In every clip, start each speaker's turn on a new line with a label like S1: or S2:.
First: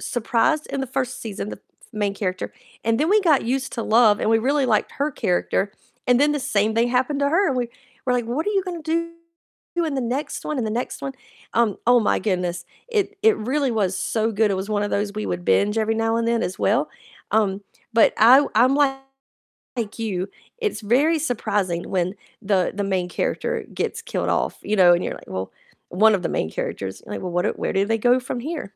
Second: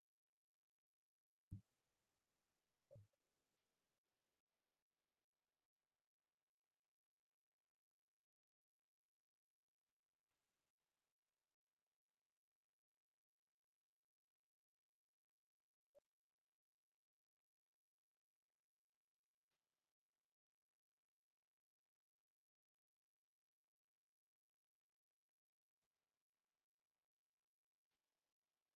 S1: surprised in the 1st season, the f main character and then we got used to Love, and we really liked her character, and then the same thing happened to her, and we were like, "What are you gonna do in the next one and the next one?" Um, oh my goodness, it it really was so good. It was one of those we would binge every now and then as well. Um, but I I'm like you, it's very surprising when the the main character gets killed off, you know? And you're like well, one of the main characters. And you're like, "Well, what do Where do they go from here?"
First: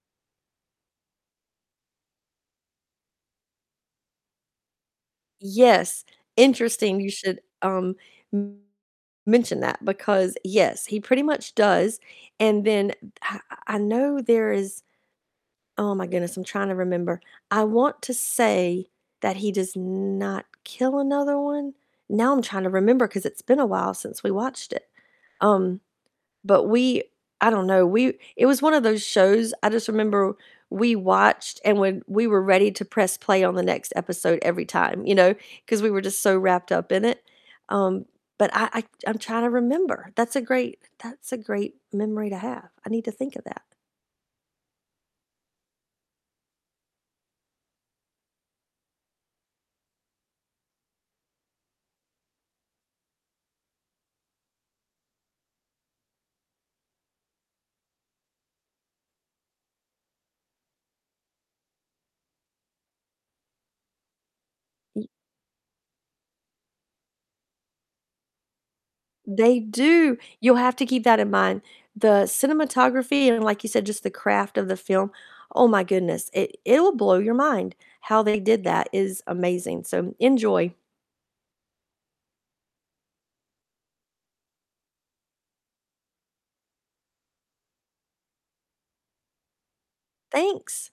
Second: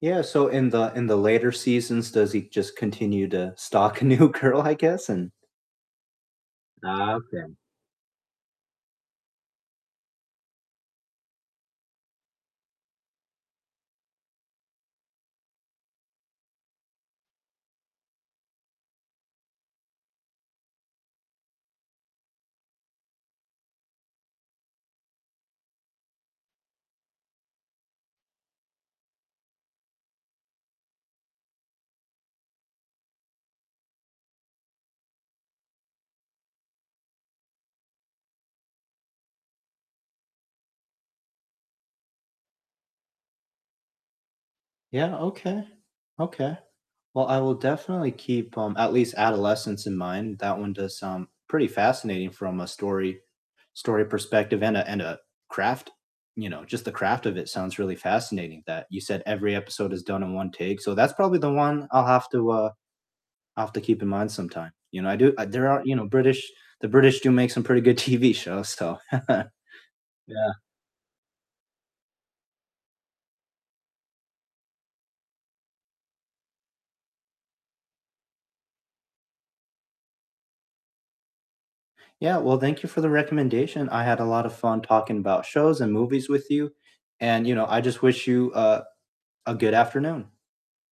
S2: Yeah. So in the in the later seasons, does he just continue to stalk a new girl, I guess? And
S1: Yes, interesting you should,
S2: Okay.
S1: um, mention that, because yes, he pretty much does. And then h I I know there is Oh my goodness, I'm trying to remember. I want to say that he does not kill another one. Now I'm trying to remember, 'cause it's been a while since we watched it. Um, but we I don't know, we It was one of those shows, I just remember we watched, and when we were ready to press play on the next episode every time, you know? 'Cause we were just so wrapped up in it. Um, but I I I'm trying to remember. That's a great, that's a great memory to have, I need to think of that.
S2: Yeah, okay, okay. Well, I will definitely keep, um, at least Adolescence in mind, that one does sound pretty fascinating from a story story perspective and a and a craft. You know, just the craft of it sounds really fascinating, that you said every episode is done in 1 take. So that's probably the one I'll have to, uh, I'll have to keep in mind sometime. You
S1: M
S2: know, I do I there are, you know, British The British do make some pretty good TV shows, so
S1: They do,
S2: yeah.
S1: you'll have to keep that in mind, the cinematography and, like you said, just the craft of the film, oh my goodness, it it'll blow your mind. How they did that is amazing, so enjoy.
S2: Yeah, well, thank you for the recommendation. I had a lot of fun talking about shows and movies with you, and, you know, I just wish you, uh, a good afternoon.
S1: Thanks.